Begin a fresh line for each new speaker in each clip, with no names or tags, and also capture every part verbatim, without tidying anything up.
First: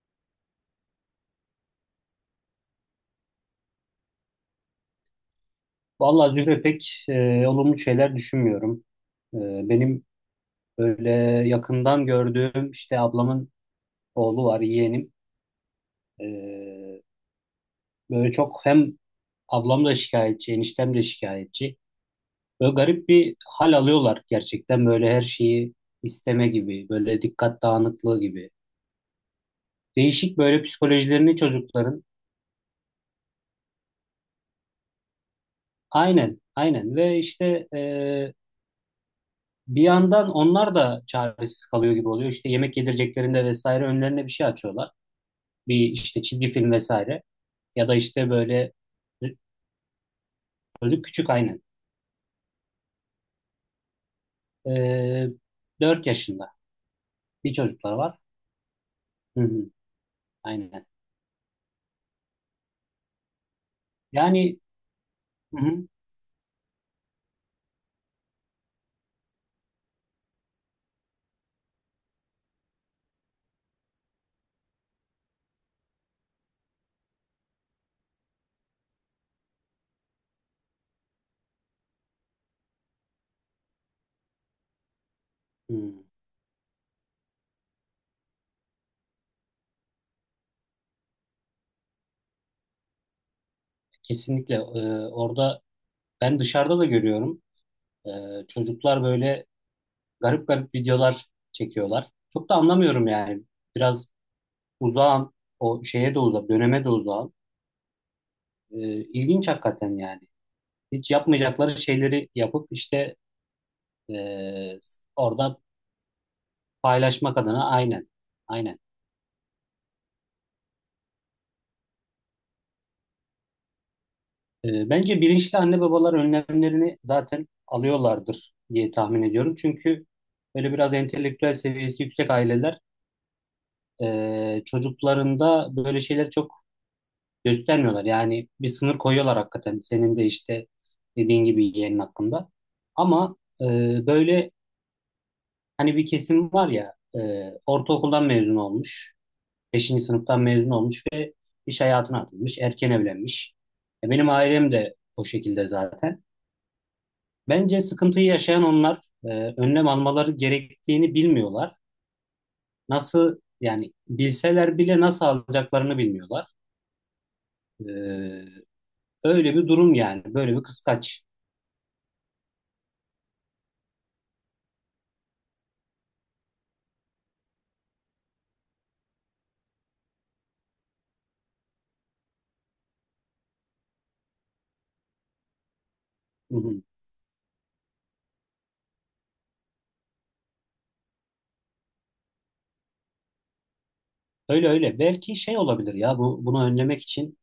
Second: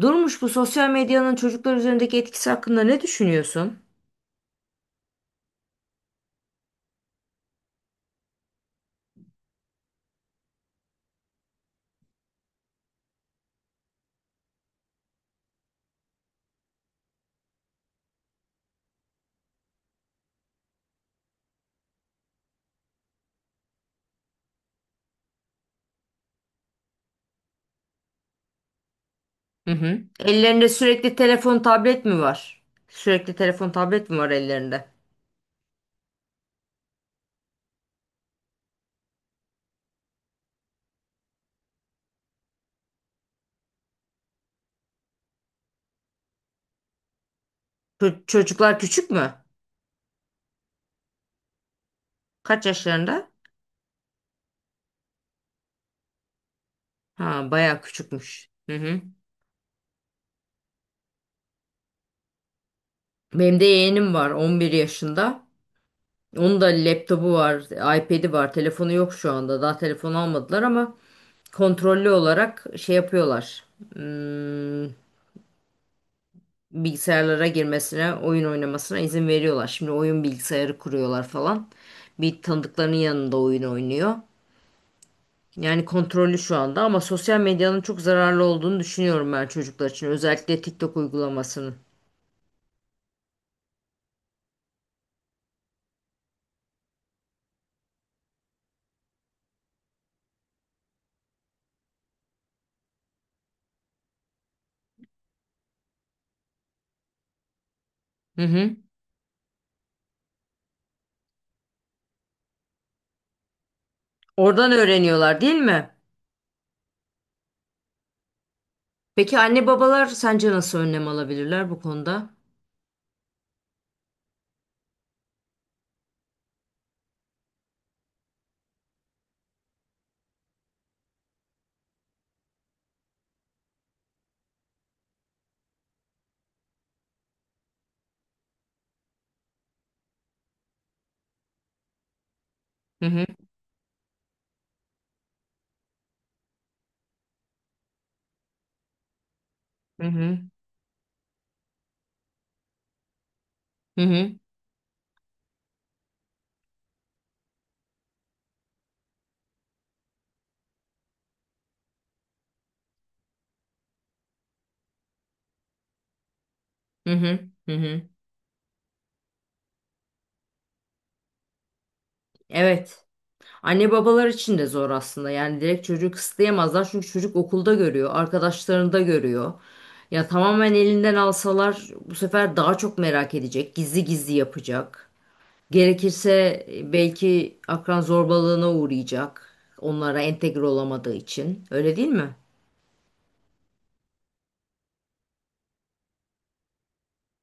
Durmuş bu sosyal medyanın çocuklar üzerindeki etkisi hakkında ne düşünüyorsun?
Vallahi Zühre pek e, olumlu şeyler düşünmüyorum. E, benim böyle yakından gördüğüm işte ablamın oğlu var, yeğenim. E, böyle çok hem ablam da şikayetçi, eniştem de şikayetçi. Böyle garip bir hal alıyorlar gerçekten böyle her şeyi isteme gibi, böyle dikkat dağınıklığı gibi.
Hı hı.
Değişik böyle
Ellerinde sürekli
psikolojilerini
telefon,
çocukların.
tablet mi var? Sürekli telefon, tablet mi var ellerinde?
Aynen, aynen ve işte e, bir yandan onlar da çaresiz kalıyor gibi oluyor. İşte yemek yedireceklerinde vesaire önlerine bir şey açıyorlar. bir işte çizgi film vesaire ya da
Ço-
işte böyle
çocuklar küçük mü?
çocuk küçük aynen.
Kaç yaşlarında?
Ee, dört yaşında
Ha,
bir
bayağı
çocuklar var.
küçükmüş. Hı hı.
Hı hı, aynen.
Benim de yeğenim var
Yani
on bir yaşında.
hı hı,
Onun da laptopu var, iPad'i var. Telefonu yok şu anda. Daha telefon almadılar ama kontrollü olarak şey yapıyorlar. Hmm, bilgisayarlara girmesine, oyun oynamasına izin veriyorlar. Şimdi oyun bilgisayarı kuruyorlar falan. Bir tanıdıklarının yanında oyun oynuyor. Yani
hı,
kontrollü şu anda ama sosyal medyanın çok zararlı olduğunu düşünüyorum ben çocuklar için. Özellikle TikTok uygulamasının.
kesinlikle ee, orada ben dışarıda da görüyorum. Ee, çocuklar böyle garip garip videolar çekiyorlar. Çok da anlamıyorum yani. Biraz uzağım. O şeye de uzak, döneme de uzağım.
Hı hı.
Ee, ilginç hakikaten yani. Hiç yapmayacakları şeyleri yapıp işte
Oradan
ee,
öğreniyorlar değil
orada
mi?
Paylaşmak adına aynen. Aynen.
Peki anne babalar sence nasıl önlem alabilirler bu konuda?
Ee, bence bilinçli anne babalar önlemlerini zaten alıyorlardır diye tahmin ediyorum. Çünkü böyle biraz entelektüel seviyesi yüksek aileler e, çocuklarında böyle şeyleri çok göstermiyorlar. Yani bir sınır koyuyorlar hakikaten. Senin de işte dediğin gibi yeğenin hakkında.
Hı hı.
Ama e, böyle hani bir kesim var ya e, ortaokuldan mezun olmuş. beşinci
Hı hı.
sınıftan mezun olmuş ve iş hayatına atılmış, erken evlenmiş.
Hı
E, Benim
hı.
ailem de o şekilde zaten. Bence sıkıntıyı yaşayan onlar e, önlem almaları gerektiğini bilmiyorlar. Nasıl yani bilseler bile nasıl alacaklarını bilmiyorlar.
Hı hı. Hı hı.
E, öyle bir durum yani, böyle bir kıskaç.
Evet. Anne babalar için de zor aslında. Yani direkt çocuğu kısıtlayamazlar çünkü çocuk okulda görüyor, arkadaşlarında görüyor. Ya tamamen elinden alsalar bu sefer daha çok merak edecek, gizli gizli yapacak.
Hı
Gerekirse
hı.
belki akran zorbalığına uğrayacak. Onlara entegre olamadığı için. Öyle değil mi?
Öyle öyle. Belki şey olabilir ya bu bunu önlemek için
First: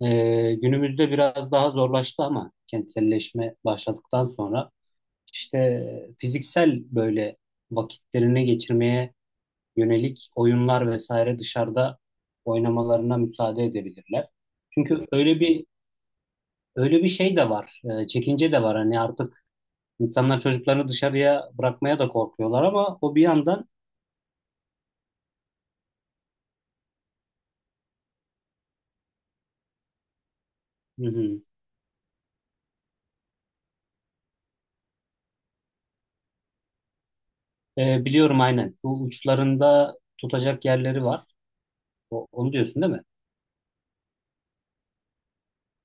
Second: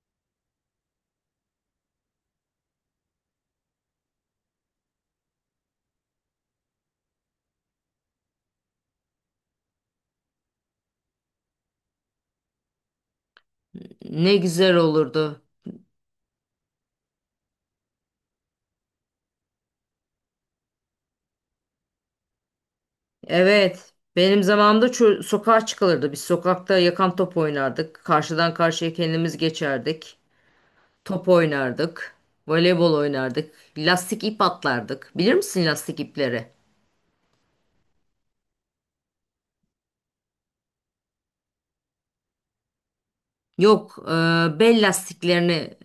e, günümüzde biraz daha zorlaştı ama kentselleşme başladıktan sonra işte fiziksel böyle vakitlerini geçirmeye yönelik oyunlar vesaire dışarıda oynamalarına müsaade edebilirler.
Ne güzel
Çünkü öyle
olurdu.
bir öyle bir şey de var. e, çekince de var. Hani artık insanlar çocuklarını dışarıya bırakmaya da korkuyorlar ama o bir yandan
Evet. Benim zamanımda çö- sokağa çıkılırdı. Biz sokakta yakan top oynardık. Karşıdan karşıya kendimiz geçerdik.
hı
Top
hı.
oynardık. Voleybol oynardık. Lastik ip atlardık. Bilir misin lastik ipleri?
E, biliyorum aynen. Bu uçlarında tutacak yerleri var. O- onu diyorsun değil mi?
Yok, e, bel lastiklerini e,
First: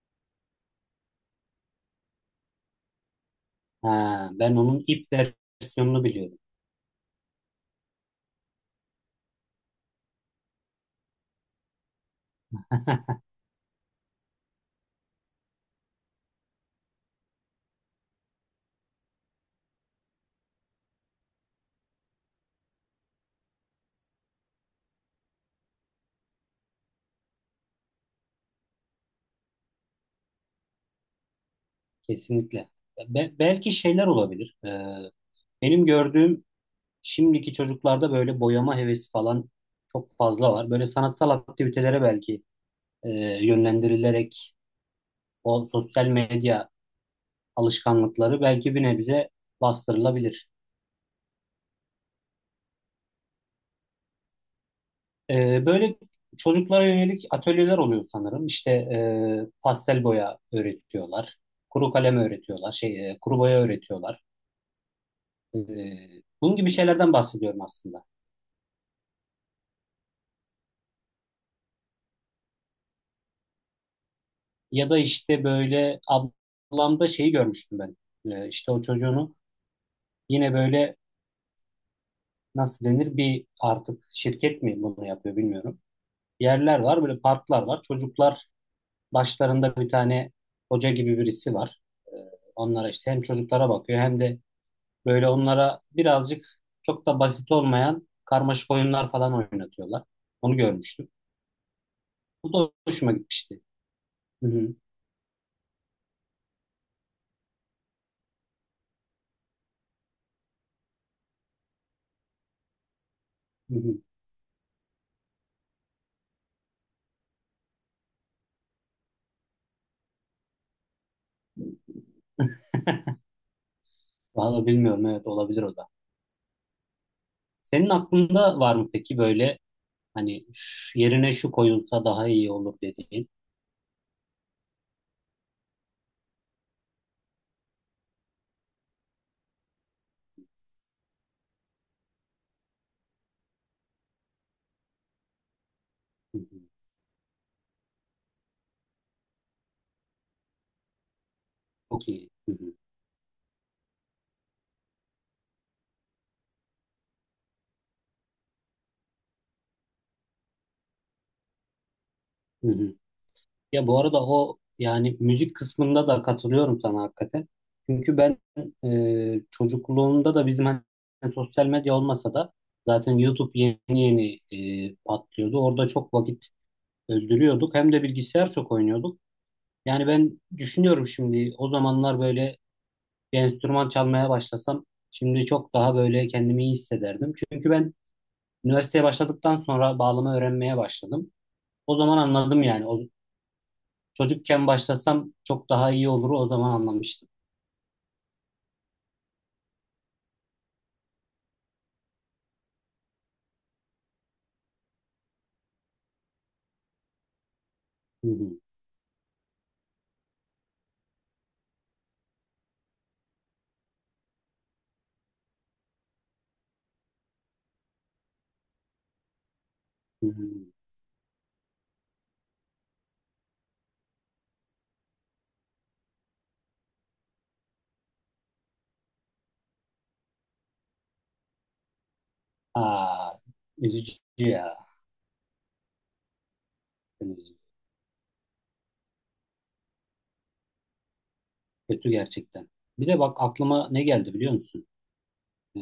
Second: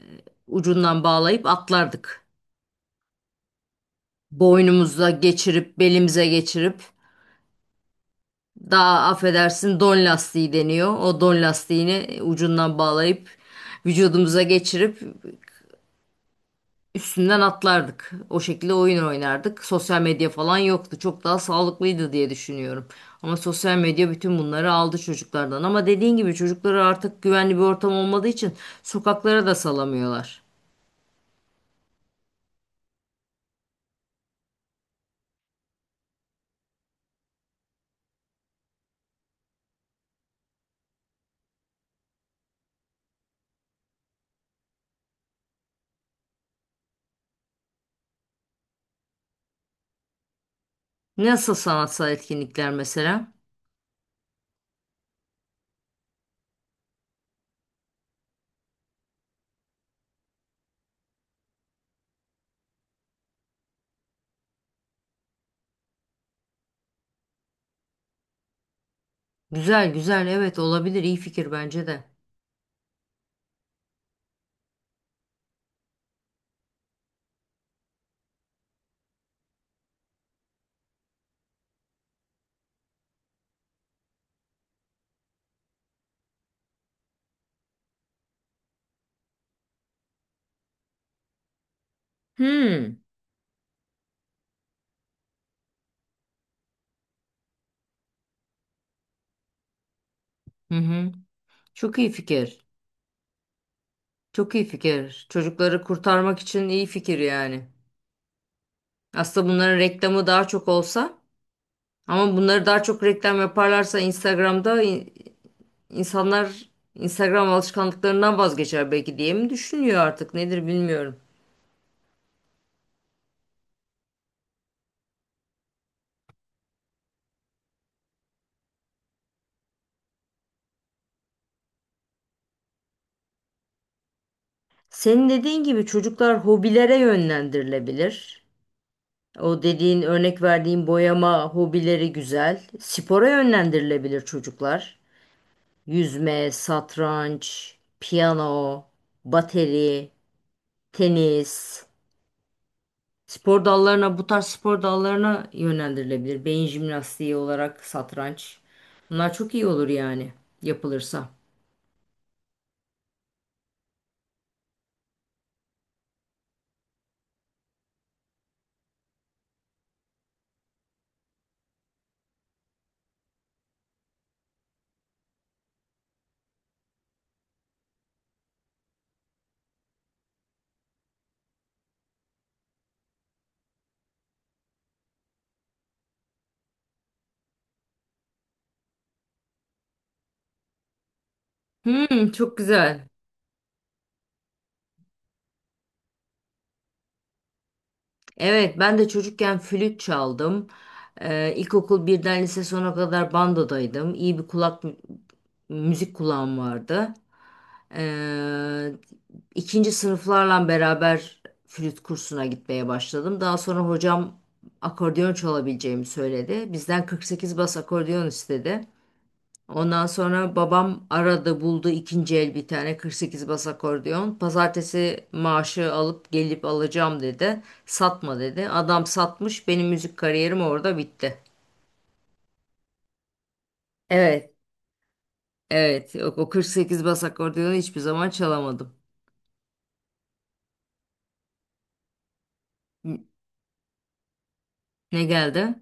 ucundan bağlayıp atlardık.
Ha, ben onun ip
Boynumuza geçirip,
versiyonunu
belimize
biliyorum.
geçirip, daha affedersin don lastiği deniyor. O don lastiğini ucundan bağlayıp, vücudumuza geçirip üstünden atlardık. O şekilde oyun oynardık. Sosyal medya falan yoktu. Çok daha sağlıklıydı diye düşünüyorum. Ama sosyal medya bütün bunları aldı çocuklardan. Ama dediğin gibi çocukları artık güvenli bir ortam olmadığı için sokaklara da salamıyorlar.
Kesinlikle. Be- belki şeyler olabilir. E, benim gördüğüm Şimdiki çocuklarda böyle boyama hevesi falan çok fazla var. Böyle sanatsal aktivitelere belki e, yönlendirilerek o sosyal medya alışkanlıkları belki bir nebze bastırılabilir.
Nasıl sanatsal etkinlikler mesela?
E, böyle çocuklara yönelik atölyeler oluyor sanırım. İşte e, pastel boya öğretiyorlar, kuru kalem öğretiyorlar, şey e, kuru boya öğretiyorlar. E, bunun gibi şeylerden bahsediyorum aslında.
Güzel güzel, evet, olabilir, iyi fikir bence de.
Ya da işte böyle ablamda şeyi görmüştüm ben. E, işte o çocuğunu yine böyle nasıl denir bir artık şirket mi bunu yapıyor bilmiyorum. Yerler var böyle parklar var. Çocuklar başlarında bir tane hoca gibi birisi var. Ee, onlara
Hmm.
işte hem çocuklara bakıyor hem de böyle onlara birazcık çok da basit olmayan karmaşık oyunlar falan oynatıyorlar. Onu
Hı
görmüştüm.
hı. Çok iyi
Bu
fikir.
da hoşuma gitmişti. Hı
Çok iyi
hı,
fikir. Çocukları kurtarmak için iyi fikir yani. Aslında bunların reklamı daha çok olsa. Ama bunları daha çok reklam
hı
yaparlarsa
hı.
Instagram'da in- insanlar Instagram alışkanlıklarından vazgeçer belki diye mi düşünüyor artık nedir bilmiyorum.
Vallahi bilmiyorum, evet olabilir o da. Senin aklında var mı peki böyle hani şu- yerine şu koyulsa daha iyi olur dediğin?
Senin dediğin gibi çocuklar hobilere yönlendirilebilir. O dediğin, örnek verdiğin boyama hobileri güzel. Spora yönlendirilebilir çocuklar.
Hı
Yüzme,
hı.
satranç, piyano, bateri, tenis.
Çok iyi. Hı hı.
Spor dallarına, bu tarz spor dallarına yönlendirilebilir. Beyin jimnastiği olarak satranç. Bunlar çok iyi olur yani yapılırsa.
Hı hı. Ya bu arada o yani müzik kısmında da katılıyorum sana hakikaten. Çünkü ben e, çocukluğumda da bizim hani sosyal medya olmasa da zaten YouTube yeni yeni e, patlıyordu. Orada çok vakit öldürüyorduk. Hem de bilgisayar çok oynuyorduk. Yani ben düşünüyorum şimdi o zamanlar böyle bir enstrüman çalmaya başlasam şimdi çok daha böyle kendimi iyi hissederdim. Çünkü ben üniversiteye başladıktan sonra bağlama öğrenmeye başladım. O zaman
Hmm, çok
anladım yani. O
güzel.
Çocukken başlasam çok daha iyi olur, o zaman anlamıştım.
Evet, ben de çocukken flüt çaldım. Ee, ilkokul birden lise sona kadar bandodaydım. İyi bir kulak, müzik kulağım vardı.
Hı hı,
Ee, ikinci sınıflarla beraber flüt kursuna gitmeye başladım. Daha sonra hocam akordeon çalabileceğimi söyledi. Bizden kırk sekiz bas akordeon istedi. Ondan
hı hı.
sonra babam aradı, buldu ikinci el bir tane kırk sekiz bas akordeon. Pazartesi maaşı alıp gelip alacağım dedi. Satma dedi. Adam satmış, benim müzik kariyerim orada bitti.
Aa, üzücü
Evet.
ya.
Evet o o kırk sekiz bas
Üzücü.
akordeonu hiçbir zaman çalamadım.
Kötü gerçekten. Bir de
N-
bak, aklıma ne geldi biliyor musun?
Ne geldi?
Ee,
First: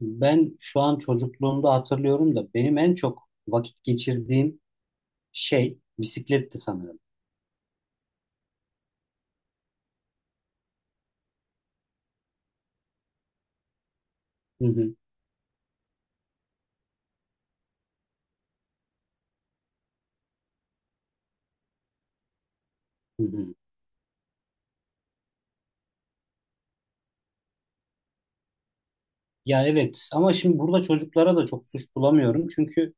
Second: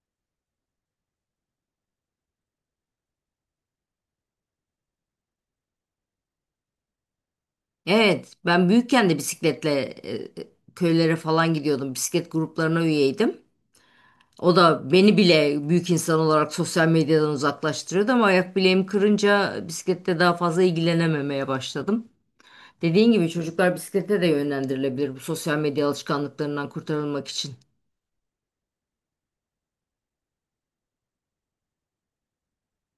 ben şu an çocukluğumda hatırlıyorum da benim en çok vakit geçirdiğim şey bisikletti sanırım.
Evet, ben büyükken de bisikletle e, e, köylere falan gidiyordum. Bisiklet gruplarına üyeydim. O
Hı
da
hı,
beni bile büyük insan olarak sosyal medyadan uzaklaştırıyordu ama ayak bileğimi kırınca bisiklette daha fazla ilgilenememeye başladım. Dediğin
hı
gibi
hı.
çocuklar bisiklete de yönlendirilebilir bu sosyal medya alışkanlıklarından kurtarılmak için.
Ya evet, ama şimdi burada çocuklara da çok suç bulamıyorum. Çünkü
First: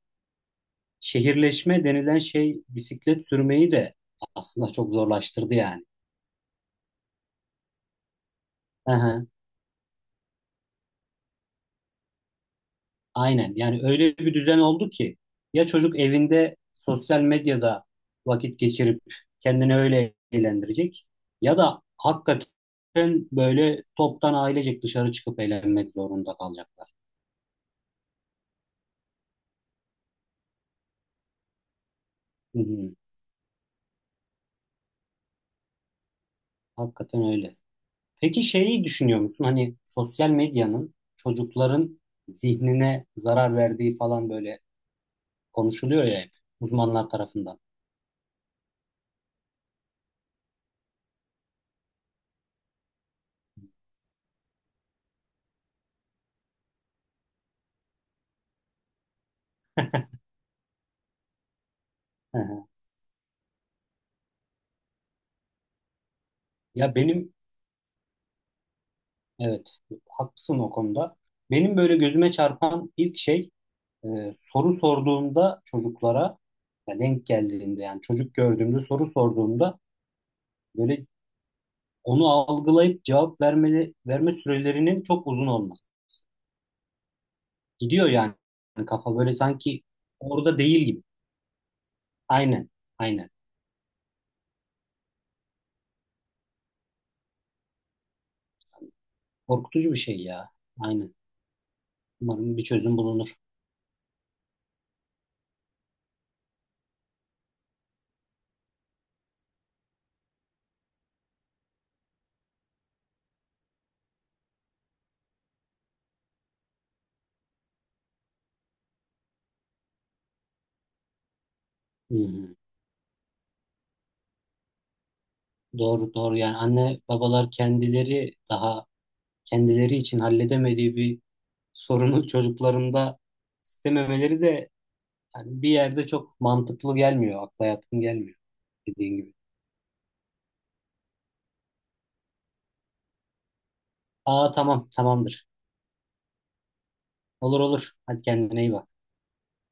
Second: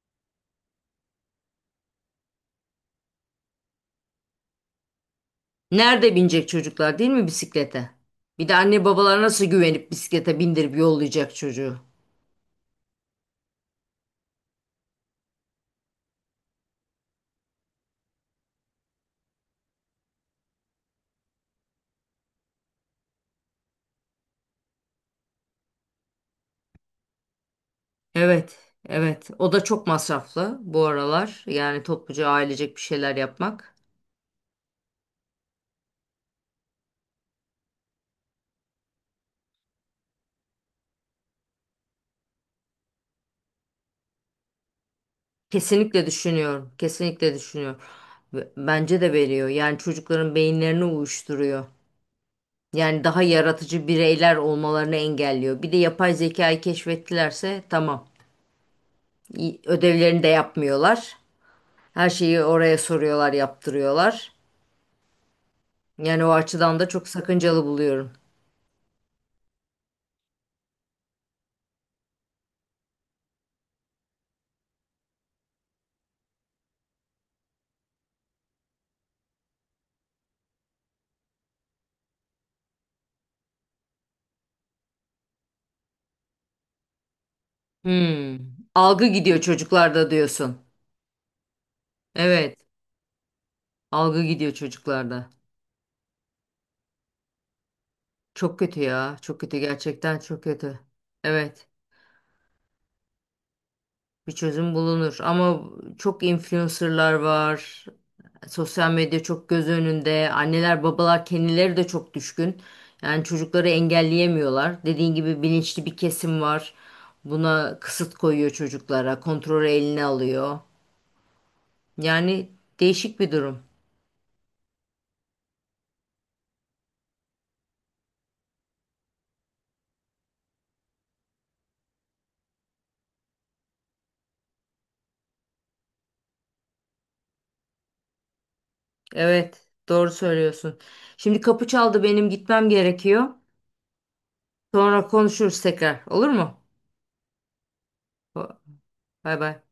şehirleşme denilen şey bisiklet sürmeyi de aslında çok zorlaştırdı yani.
Nerede binecek çocuklar değil mi bisiklete? Bir de anne babalar nasıl güvenip bisiklete bindirip yollayacak çocuğu?
Aynen. Yani öyle bir düzen oldu ki ya çocuk evinde sosyal medyada vakit geçirip kendini öyle eğlendirecek ya da hakikaten böyle toptan ailecek dışarı çıkıp eğlenmek zorunda kalacaklar.
Evet, evet. O da çok masraflı bu aralar. Yani topluca
Hı
ailecek bir
hı.
şeyler yapmak.
Hakikaten öyle. Peki şeyi düşünüyor musun? Hani sosyal medyanın çocukların zihnine zarar verdiği falan böyle konuşuluyor
Kesinlikle
ya hep
düşünüyorum.
uzmanlar
Kesinlikle
tarafından.
düşünüyorum. Ve bence de veriyor. Yani çocukların beyinlerini uyuşturuyor. Yani daha yaratıcı bireyler olmalarını engelliyor. Bir de yapay zekayı keşfettilerse tamam. İyi, ödevlerini de yapmıyorlar. Her
Hı
şeyi
hı.
oraya soruyorlar, yaptırıyorlar. Yani o açıdan da
Ya
çok
benim
sakıncalı buluyorum.
Evet, haklısın o konuda. Benim böyle gözüme çarpan ilk şey e, soru sorduğumda çocuklara ya denk geldiğinde, yani çocuk gördüğümde soru sorduğumda böyle onu algılayıp cevap vermeli, verme sürelerinin çok uzun olması. Gidiyor yani.
Hmm.
Yani
Algı
kafa böyle
gidiyor
sanki
çocuklarda diyorsun.
orada değil gibi.
Evet.
Aynen, aynen.
Algı gidiyor çocuklarda. Çok kötü ya. Çok kötü
Korkutucu bir şey
gerçekten, çok
ya.
kötü.
Aynen.
Evet.
Umarım bir çözüm bulunur.
Bir çözüm bulunur ama çok influencerlar var. Sosyal medya çok göz önünde. Anneler, babalar kendileri de çok düşkün. Yani çocukları engelleyemiyorlar. Dediğin gibi bilinçli bir kesim var. Buna kısıt koyuyor çocuklara, kontrolü eline alıyor.
Hı
Yani
hı.
değişik bir durum.
Doğru, doğru. Yani anne babalar kendileri daha kendileri için halledemediği bir sorunu çocuklarında istememeleri de yani bir yerde çok mantıklı gelmiyor. Akla yatkın gelmiyor dediğin gibi.
Evet, doğru söylüyorsun. Şimdi kapı çaldı, benim gitmem gerekiyor.
Aa tamam,
Sonra
tamamdır.
konuşuruz tekrar. Olur mu?
Olur olur. Hadi kendine iyi bak.
Bay bay.